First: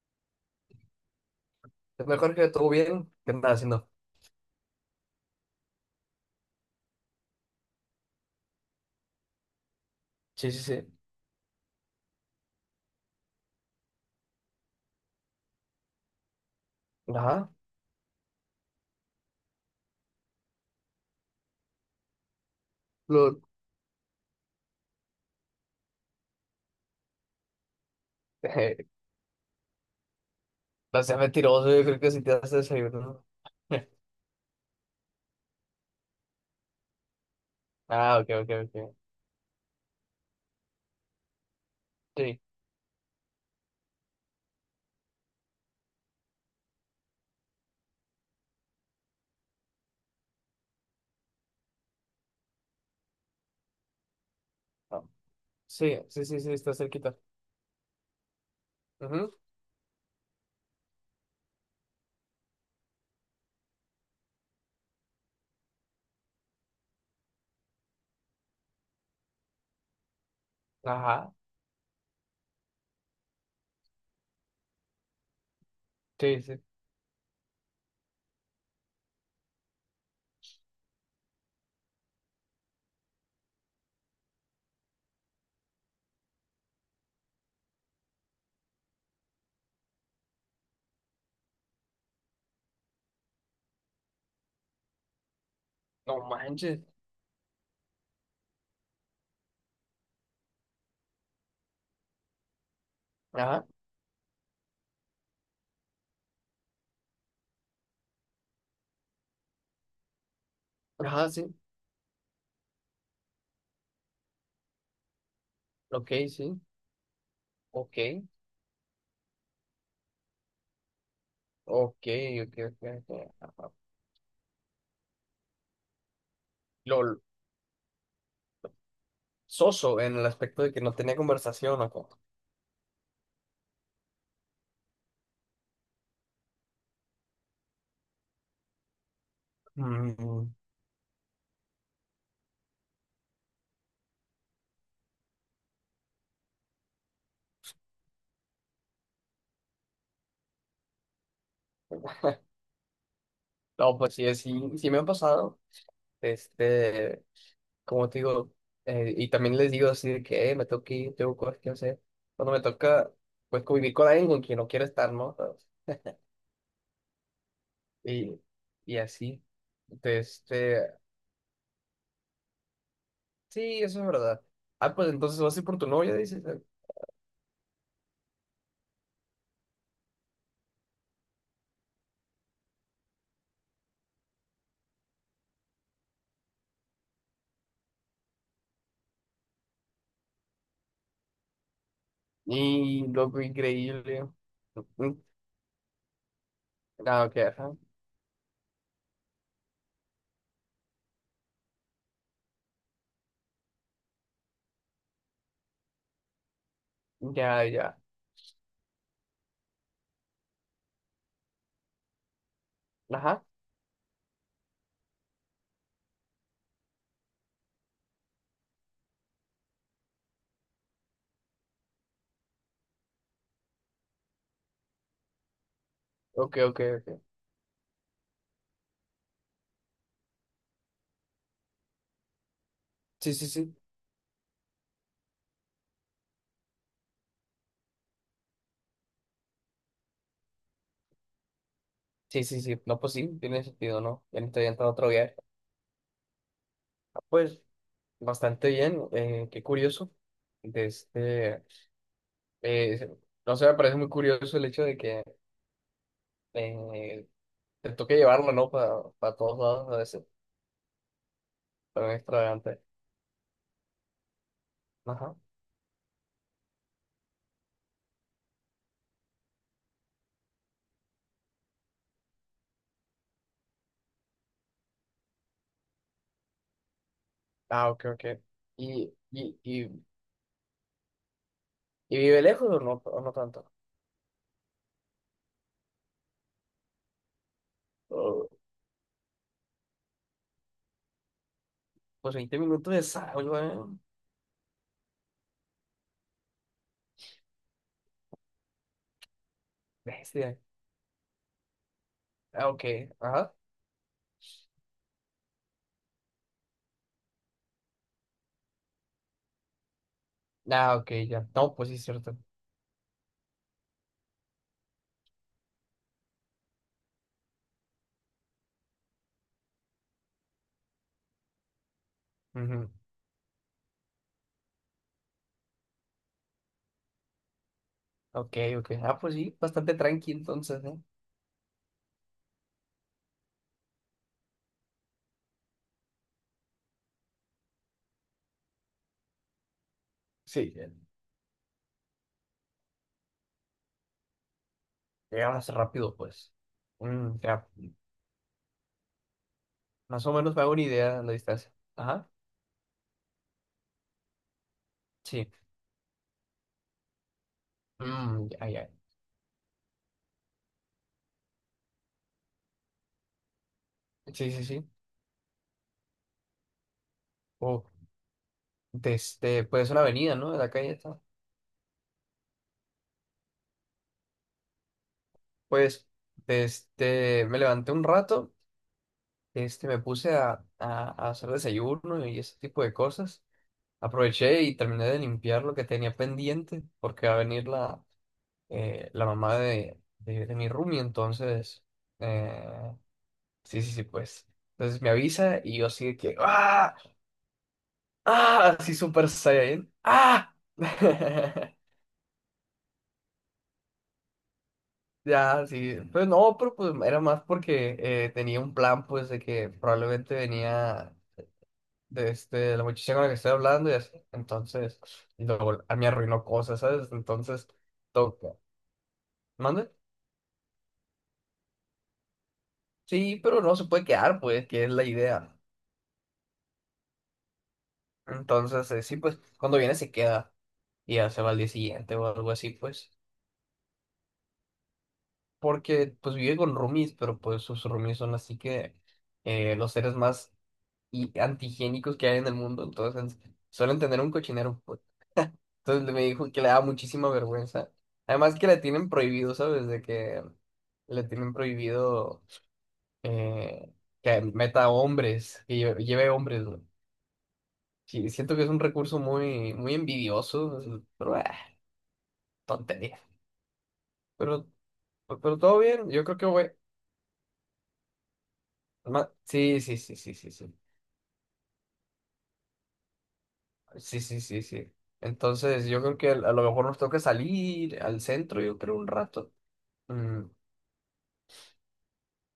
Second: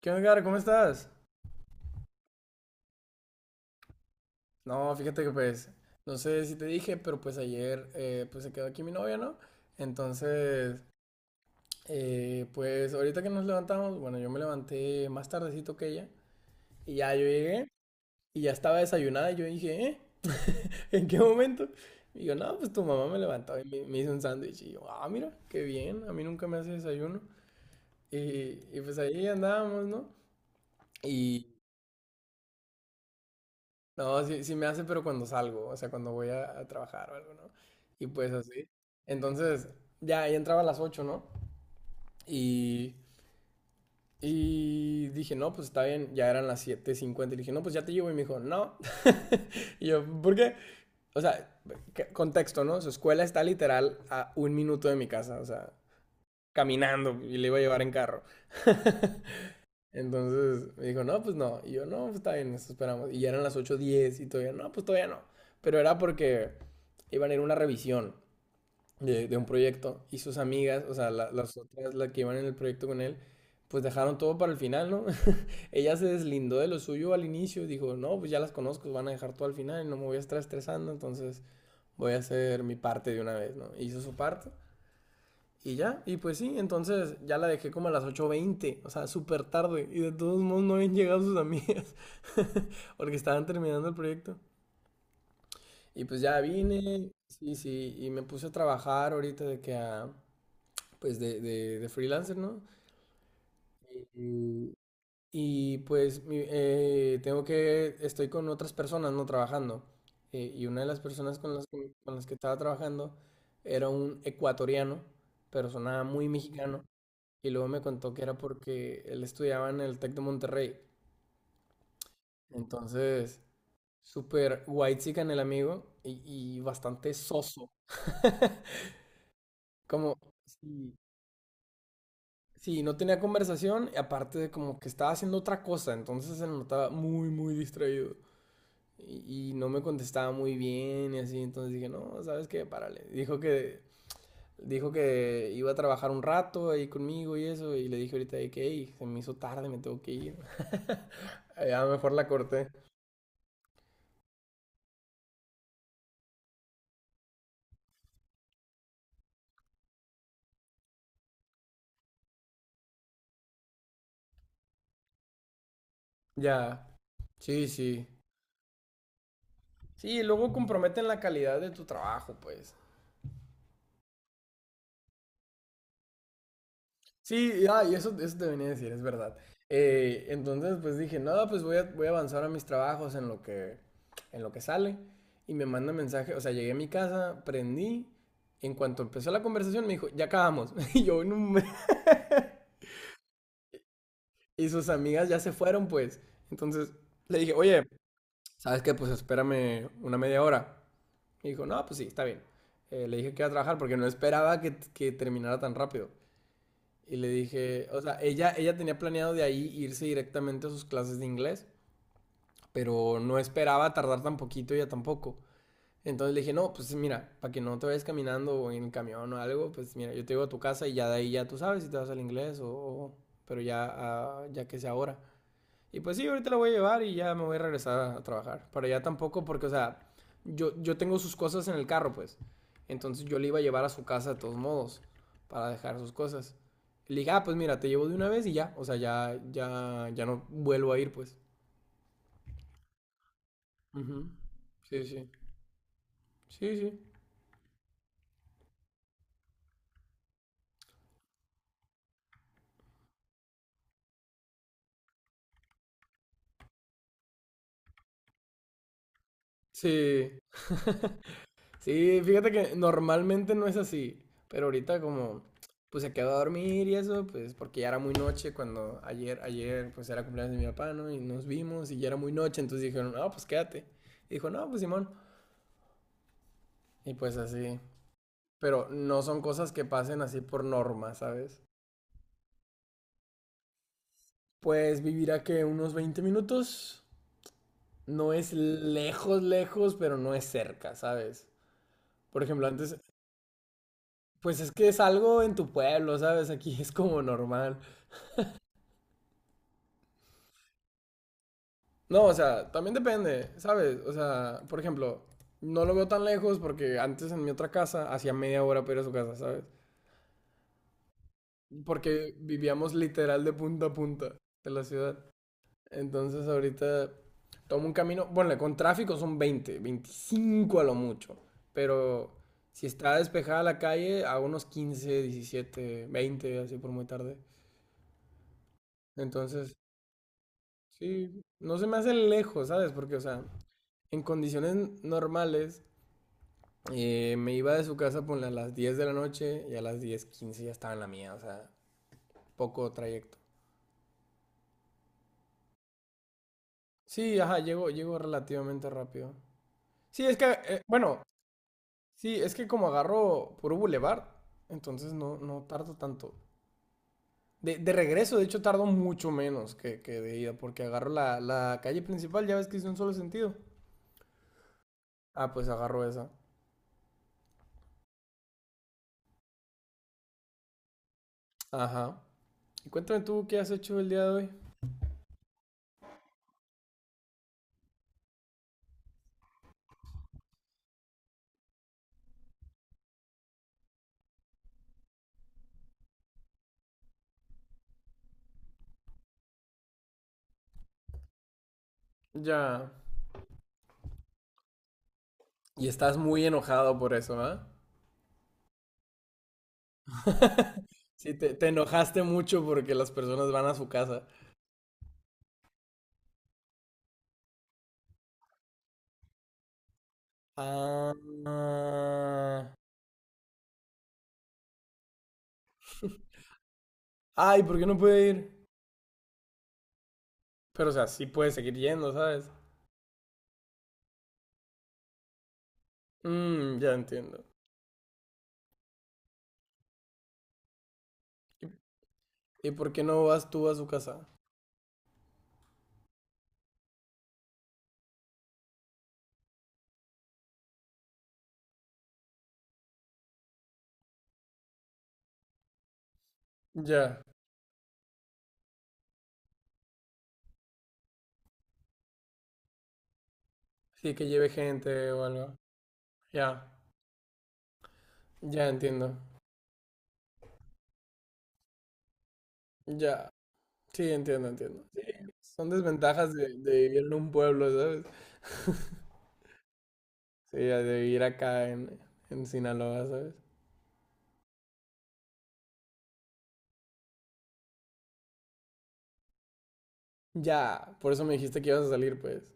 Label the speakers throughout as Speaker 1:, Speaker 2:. Speaker 1: ¿Qué onda, Edgar? ¿Cómo estás?
Speaker 2: Es Mejor que todo bien. ¿Qué andas haciendo?
Speaker 1: No, fíjate que pues, no sé si te dije, pero pues ayer pues se quedó aquí mi novia, ¿no?
Speaker 2: Sí, sí,
Speaker 1: Entonces, pues ahorita que nos levantamos, bueno, yo me levanté más tardecito que ella y
Speaker 2: sí.
Speaker 1: ya yo
Speaker 2: Ajá.
Speaker 1: llegué y ya estaba desayunada y yo dije, ¿eh? ¿En qué momento? Y yo, no, pues tu mamá me
Speaker 2: Lo...
Speaker 1: levantó y me hizo un sándwich y yo, ah, mira, qué bien, a mí nunca me hace desayuno. Y, y
Speaker 2: eh,
Speaker 1: pues ahí andábamos, ¿no?
Speaker 2: no sea
Speaker 1: Y,
Speaker 2: mentiroso, yo creo que si te das desayuno.
Speaker 1: No, sí, sí me hace, pero cuando salgo, o sea, cuando voy a trabajar o algo, ¿no? Y
Speaker 2: Ah, ok,
Speaker 1: pues
Speaker 2: ok,
Speaker 1: así.
Speaker 2: ok.
Speaker 1: Entonces, ya, ya entraba a las 8, ¿no?
Speaker 2: Sí.
Speaker 1: Y, y dije, no, pues está bien, ya eran las 7:50. Y le dije, no, pues ya te llevo. Y me dijo, no. Y yo, ¿por qué? O sea, contexto, ¿no? Su escuela está literal a un minuto de mi
Speaker 2: No.
Speaker 1: casa, o sea,
Speaker 2: Sí, sí, sí, sí, está cerquita.
Speaker 1: caminando y le iba a llevar en carro.
Speaker 2: Ujú.
Speaker 1: Entonces me dijo, no, pues no. Y yo, no, pues está bien, nos esperamos. Y ya eran las 8:10 y todavía, no, pues todavía no. Pero era porque iban a ir a una revisión de un proyecto y sus amigas, o sea,
Speaker 2: Ajá,
Speaker 1: las otras, las que iban en el proyecto con él, pues dejaron todo para el final, ¿no? Ella se
Speaker 2: sí,
Speaker 1: deslindó
Speaker 2: sí.
Speaker 1: de lo suyo al inicio, dijo, no, pues ya las conozco, van a dejar todo al final, y no me voy a estar estresando, entonces voy a hacer mi parte de una vez, ¿no? Hizo su parte y ya, y pues sí, entonces ya la dejé como a las 8:20, o sea, súper tarde. Y de todos modos no habían llegado sus amigas, porque estaban terminando el proyecto. Y pues
Speaker 2: No
Speaker 1: ya
Speaker 2: manches.
Speaker 1: vine, sí, sí, y me puse a trabajar ahorita de que a, pues de freelancer, ¿no?
Speaker 2: Ajá,
Speaker 1: Y, Y pues, estoy con otras personas no trabajando. Y una de las
Speaker 2: ajá,
Speaker 1: personas con
Speaker 2: sí.
Speaker 1: las que, estaba trabajando era un ecuatoriano, pero sonaba
Speaker 2: Ok,
Speaker 1: muy
Speaker 2: sí.
Speaker 1: mexicano. Y luego me contó que
Speaker 2: Ok,
Speaker 1: era porque él estudiaba en el Tec de Monterrey.
Speaker 2: ok, ok, ok, ok,
Speaker 1: Entonces,
Speaker 2: ajá.
Speaker 1: súper en el amigo y bastante
Speaker 2: Lol,
Speaker 1: soso.
Speaker 2: ¿soso en
Speaker 1: Como,
Speaker 2: el aspecto de que
Speaker 1: sí,
Speaker 2: no tenía conversación o cómo?
Speaker 1: sí, no tenía conversación y aparte de como que estaba haciendo otra cosa, entonces se notaba muy, muy distraído. Y no me contestaba
Speaker 2: Mm,
Speaker 1: muy bien y así, entonces dije, no, ¿sabes qué? Párale. Dijo que iba a trabajar un rato ahí conmigo y eso, y le dije ahorita de que, "Ey, se me hizo tarde, me tengo que ir." Ya mejor la corté.
Speaker 2: No, pues sí, sí, sí me han pasado. Este. Como te digo, y también les digo así de que me tengo que ir, tengo cosas que hacer." Cuando me toca, pues convivir con alguien con quien no quiero estar, ¿no?
Speaker 1: Ya, sí, sí.
Speaker 2: Y, y así.
Speaker 1: Sí,
Speaker 2: Entonces,
Speaker 1: luego comprometen la calidad de tu trabajo, pues.
Speaker 2: sí, eso es verdad. Ah, pues entonces vas a ir por tu novia, dices.
Speaker 1: Sí, ah, y eso, te venía a decir, es verdad. Entonces, pues dije, nada, pues voy a avanzar a mis trabajos en lo que, sale. Y me manda mensaje, o sea, llegué a mi casa, prendí. En cuanto empezó la conversación, me dijo, ya acabamos. Y yo, no,
Speaker 2: Y loco, increíble.
Speaker 1: y sus
Speaker 2: Mm,
Speaker 1: amigas ya se fueron, pues. Entonces,
Speaker 2: Ah, ok,
Speaker 1: le dije,
Speaker 2: ajá.
Speaker 1: oye, ¿sabes qué? Pues espérame una media hora. Me dijo, no, pues sí, está bien. Le dije que iba a trabajar porque no esperaba que terminara tan rápido. Y le
Speaker 2: Ya,
Speaker 1: dije,
Speaker 2: ya.
Speaker 1: o sea, ella, tenía planeado de ahí irse directamente a sus clases de inglés, pero no
Speaker 2: Ajá.
Speaker 1: esperaba tardar tan poquito ella tampoco. Entonces le dije, no, pues mira, para que no te vayas caminando o en el camión o algo, pues mira, yo te llevo a tu casa y ya de ahí ya tú sabes si te vas al inglés o, pero ya, ah, ya que sea ahora. Y pues sí, ahorita la
Speaker 2: Ok,
Speaker 1: voy a
Speaker 2: ok,
Speaker 1: llevar y
Speaker 2: ok.
Speaker 1: ya me voy a regresar a trabajar. Para allá tampoco, porque, o sea, yo, tengo sus cosas en el carro, pues. Entonces
Speaker 2: Sí,
Speaker 1: yo
Speaker 2: sí,
Speaker 1: le iba a
Speaker 2: sí.
Speaker 1: llevar a su casa de todos modos, para dejar sus cosas. Y le dije, ah, pues mira, te llevo de una vez y ya. O sea, ya, ya, ya no vuelvo a ir, pues.
Speaker 2: Sí, sí, sí. No, pues sí, tiene sentido, ¿no?
Speaker 1: Ujú.
Speaker 2: Ya me estoy entrando a
Speaker 1: Sí,
Speaker 2: otro
Speaker 1: sí.
Speaker 2: viaje.
Speaker 1: Sí, sí.
Speaker 2: Ah, pues bastante bien. Qué curioso. De este. eh, no sé, me parece muy curioso el hecho de que eh, te toque llevarlo, ¿no? Para todos lados a veces,
Speaker 1: Sí.
Speaker 2: tan
Speaker 1: Sí, fíjate que
Speaker 2: extravagante.
Speaker 1: normalmente no es así, pero ahorita
Speaker 2: Ajá.
Speaker 1: como pues se quedó a dormir y eso, pues porque ya era muy noche cuando ayer pues era cumpleaños de mi papá, ¿no? Y nos vimos y ya era muy noche, entonces dijeron, no, pues quédate. Y dijo, no, pues Simón. Y pues así.
Speaker 2: Ah, ok, ok.
Speaker 1: Pero
Speaker 2: ¿Y,
Speaker 1: no son
Speaker 2: y,
Speaker 1: cosas que
Speaker 2: y,
Speaker 1: pasen así por norma, ¿sabes?
Speaker 2: y vive lejos o no tanto?
Speaker 1: Pues vivir a que unos 20 minutos no
Speaker 2: Oh,
Speaker 1: es lejos, lejos, pero no es cerca, ¿sabes?
Speaker 2: pues
Speaker 1: Por
Speaker 2: 20
Speaker 1: ejemplo,
Speaker 2: minutos
Speaker 1: antes,
Speaker 2: de salgo, ¿eh?
Speaker 1: pues es que es algo en tu pueblo, ¿sabes? Aquí es como normal.
Speaker 2: Bestia.
Speaker 1: No, o
Speaker 2: Ah,
Speaker 1: sea,
Speaker 2: ok,
Speaker 1: también depende,
Speaker 2: ajá.
Speaker 1: ¿sabes? O sea, por ejemplo, no lo veo tan lejos porque antes en mi otra casa hacía media hora para ir a su casa, ¿sabes?
Speaker 2: Ah, ok, ya. No, pues sí, es
Speaker 1: Porque
Speaker 2: cierto.
Speaker 1: vivíamos literal de punta a punta de la ciudad. Entonces ahorita tomo un camino, bueno, con tráfico son 20, 25 a lo mucho, pero si
Speaker 2: Ujú.
Speaker 1: está despejada la calle, a unos 15, 17, 20 así por muy tarde.
Speaker 2: Ok, ok. Ah, pues sí,
Speaker 1: Entonces,
Speaker 2: bastante tranqui entonces, ¿eh?
Speaker 1: sí, no se me hace lejos, ¿sabes? Porque, o sea, en condiciones normales, me iba de su casa ponle, a las 10 de la noche y a las 10:15 ya
Speaker 2: Sí, ya.
Speaker 1: estaba en la mía, o sea, poco trayecto.
Speaker 2: Llegabas rápido, pues.
Speaker 1: Sí, ajá,
Speaker 2: Ya.
Speaker 1: llego relativamente rápido. Sí,
Speaker 2: Más o
Speaker 1: es que,
Speaker 2: menos me hago una idea
Speaker 1: bueno,
Speaker 2: de la distancia. Ajá.
Speaker 1: sí, es que como agarro puro bulevar entonces
Speaker 2: Sí.
Speaker 1: no tardo tanto. De regreso, de hecho,
Speaker 2: Ya,
Speaker 1: tardo
Speaker 2: ya.
Speaker 1: mucho menos que de ida, porque agarro la calle principal, ya ves que es de un solo sentido.
Speaker 2: Sí, sí, sí.
Speaker 1: Ah, pues agarro esa.
Speaker 2: Oh, desde, pues es una avenida, ¿no? De la calle está.
Speaker 1: Ajá. Y cuéntame tú qué has hecho el día de hoy.
Speaker 2: Pues, desde, me levanté un rato, me puse a hacer desayuno y ese tipo de cosas. Aproveché y terminé de limpiar lo que tenía pendiente, porque va a venir la mamá de mi roomie, entonces,
Speaker 1: Ya.
Speaker 2: eh, sí, sí, sí, pues. Entonces me avisa y yo
Speaker 1: Y
Speaker 2: así
Speaker 1: estás
Speaker 2: de que,
Speaker 1: muy
Speaker 2: ¡ah!
Speaker 1: enojado por eso, ¿ah?
Speaker 2: ¡Ah! Así súper Saiyan, ¡ah!
Speaker 1: Sí, te enojaste mucho porque las personas van a su casa.
Speaker 2: Ya, sí, pues no, pero pues era más porque tenía un plan, pues, de que probablemente
Speaker 1: Ah,
Speaker 2: venía
Speaker 1: ah.
Speaker 2: la muchacha con la que estoy hablando y así, entonces, y luego a mí arruinó cosas, ¿sabes?
Speaker 1: Ay,
Speaker 2: Entonces,
Speaker 1: ¿por qué no puede
Speaker 2: toca.
Speaker 1: ir?
Speaker 2: ¿Mande?
Speaker 1: Pero, o sea, sí puede seguir yendo, ¿sabes?
Speaker 2: Sí, pero no se puede quedar, pues, que es la idea.
Speaker 1: Mmm, ya entiendo.
Speaker 2: Entonces, sí, pues, cuando viene se queda y ya se va al día
Speaker 1: ¿Y,
Speaker 2: siguiente o algo así,
Speaker 1: y por qué
Speaker 2: pues,
Speaker 1: no vas tú a su casa?
Speaker 2: porque, pues, vive con roomies, pero pues sus roomies son así que los seres más y antihigiénicos que hay en el mundo, entonces suelen tener un cochinero, pues. Entonces me dijo que le da
Speaker 1: Ya.
Speaker 2: muchísima vergüenza. Además que le tienen prohibido, ¿sabes? De que le tienen prohibido eh,
Speaker 1: Sí, que
Speaker 2: que
Speaker 1: lleve
Speaker 2: meta
Speaker 1: gente o algo.
Speaker 2: hombres, que lleve
Speaker 1: Ya,
Speaker 2: hombres, güey. Sí, siento que
Speaker 1: ya
Speaker 2: es un
Speaker 1: entiendo.
Speaker 2: recurso muy, muy envidioso, pero tontería.
Speaker 1: Ya. Sí, entiendo,
Speaker 2: Pero,
Speaker 1: entiendo. Sí,
Speaker 2: pero
Speaker 1: son
Speaker 2: todo bien, yo
Speaker 1: desventajas
Speaker 2: creo que
Speaker 1: de,
Speaker 2: voy.
Speaker 1: de vivir en un pueblo, ¿sabes?
Speaker 2: Sí, sí, sí, sí, sí,
Speaker 1: Sí,
Speaker 2: sí.
Speaker 1: de vivir acá en, Sinaloa, ¿sabes?
Speaker 2: Sí, sí, sí, sí. Entonces, yo creo que a lo mejor nos toca salir al centro, yo creo, un rato. Mm,
Speaker 1: Ya, por eso me dijiste que ibas a salir, pues.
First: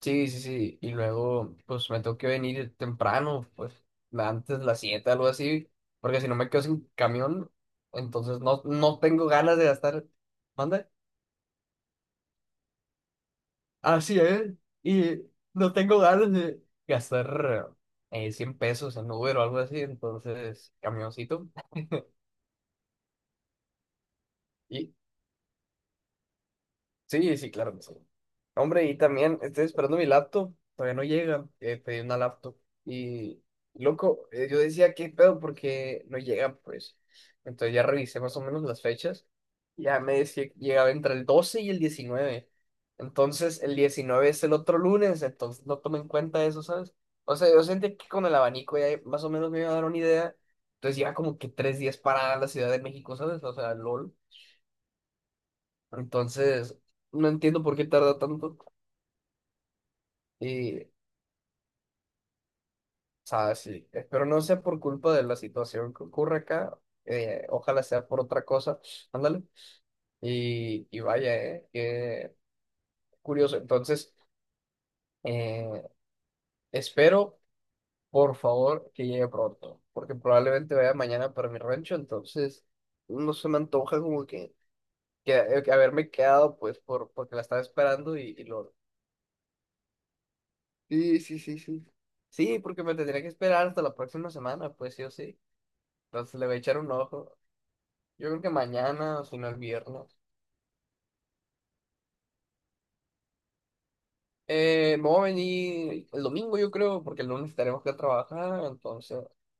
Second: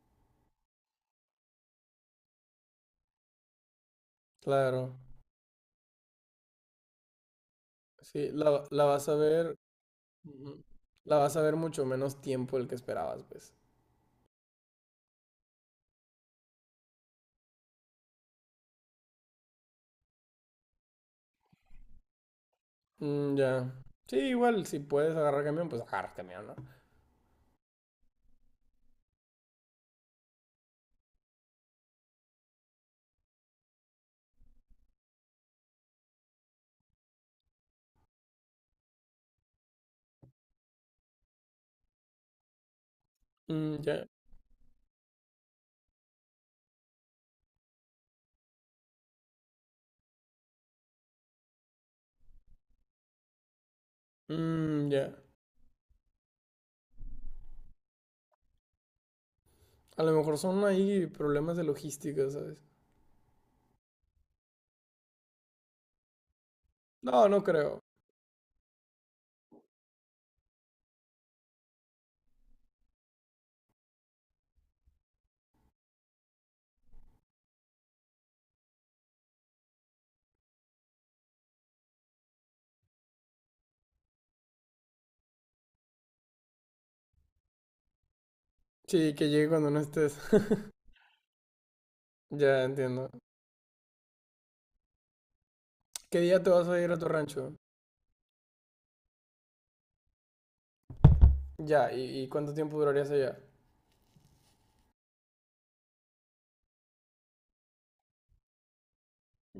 Speaker 2: sí, sí, sí. Y luego, pues me tengo que venir temprano, pues antes de las
Speaker 1: Claro.
Speaker 2: 7 algo así, porque si no me quedo sin camión,
Speaker 1: Sí,
Speaker 2: entonces no,
Speaker 1: la
Speaker 2: no
Speaker 1: vas a
Speaker 2: tengo ganas
Speaker 1: ver.
Speaker 2: de gastar.
Speaker 1: Ujú.
Speaker 2: ¿Manda?
Speaker 1: La vas a ver mucho menos tiempo del que esperabas, pues.
Speaker 2: Así es. Y no tengo ganas de gastar 100 pesos en Uber o algo así, entonces, camioncito.
Speaker 1: Mm, ya. Sí, igual, si puedes agarrar camión, pues agarra camión, ¿no?
Speaker 2: Sí, sí, claro que sí. Hombre, y también estoy esperando mi laptop. Todavía no llega. Pedí una laptop. Y, loco, yo decía, ¿qué pedo? Porque no llega, pues. Entonces ya revisé más o menos las fechas. Ya me decía que llegaba entre el 12 y el 19. Entonces, el
Speaker 1: Mm, ya.
Speaker 2: 19 es el otro lunes. Entonces, no tomé en cuenta eso, ¿sabes? O sea, yo sentí que con el abanico ya más o menos me iba a dar una idea. Entonces, ya como que 3 días para la Ciudad de México, ¿sabes? O sea, LOL.
Speaker 1: Mm, ya.
Speaker 2: Entonces, no entiendo por qué tarda tanto.
Speaker 1: A lo mejor son
Speaker 2: Y, o
Speaker 1: ahí problemas de logística, ¿sabes?
Speaker 2: sea, sí, espero no sea por culpa de la situación que ocurre acá.
Speaker 1: No, no creo.
Speaker 2: Ojalá sea por otra cosa. Ándale. Y vaya, qué curioso. Entonces, eh, espero, por favor, que llegue pronto. Porque probablemente vaya mañana para mi rancho. Entonces, no se me antoja como que haberme quedado, pues, porque la estaba esperando y lo.
Speaker 1: Sí, que llegue cuando no estés.
Speaker 2: Sí, sí, sí, sí. Sí,
Speaker 1: Ya,
Speaker 2: porque me
Speaker 1: entiendo.
Speaker 2: tendría que esperar hasta la próxima semana, pues sí o sí.
Speaker 1: ¿Qué
Speaker 2: Entonces
Speaker 1: día
Speaker 2: le
Speaker 1: te
Speaker 2: voy a
Speaker 1: vas
Speaker 2: echar
Speaker 1: a
Speaker 2: un
Speaker 1: ir a tu
Speaker 2: ojo.
Speaker 1: rancho?
Speaker 2: Yo creo que mañana o si no el viernes.
Speaker 1: Ya, ¿y cuánto tiempo durarías allá?
Speaker 2: Me voy a venir el domingo, yo creo, porque el lunes tenemos que trabajar. Entonces,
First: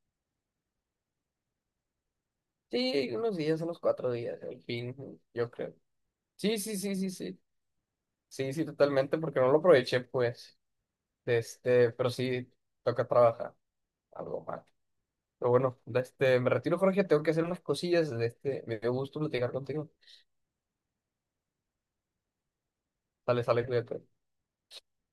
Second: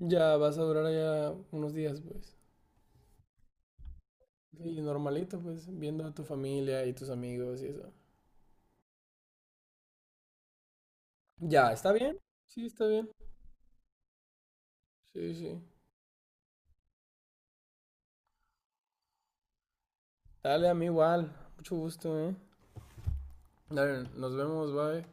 Speaker 1: Ya, vas a durar allá unos días, pues.
Speaker 2: sí, unos días, unos 4 días, el
Speaker 1: Y
Speaker 2: fin,
Speaker 1: normalito,
Speaker 2: yo
Speaker 1: pues,
Speaker 2: creo.
Speaker 1: viendo a tu
Speaker 2: Sí, sí,
Speaker 1: familia y
Speaker 2: sí, sí,
Speaker 1: tus
Speaker 2: sí.
Speaker 1: amigos y eso.
Speaker 2: Sí, sí, totalmente, porque no lo aproveché, pues.
Speaker 1: Ya, ¿está
Speaker 2: Pero
Speaker 1: bien?
Speaker 2: sí,
Speaker 1: Sí, está
Speaker 2: toca
Speaker 1: bien.
Speaker 2: trabajar algo más.
Speaker 1: Sí,
Speaker 2: Pero
Speaker 1: sí.
Speaker 2: bueno, me retiro, Jorge, tengo que hacer unas cosillas. Me dio gusto platicar contigo.
Speaker 1: Dale, a mí igual. Mucho gusto, ¿eh?
Speaker 2: Sale, sale, cuídate.
Speaker 1: Dale, nos vemos, bye.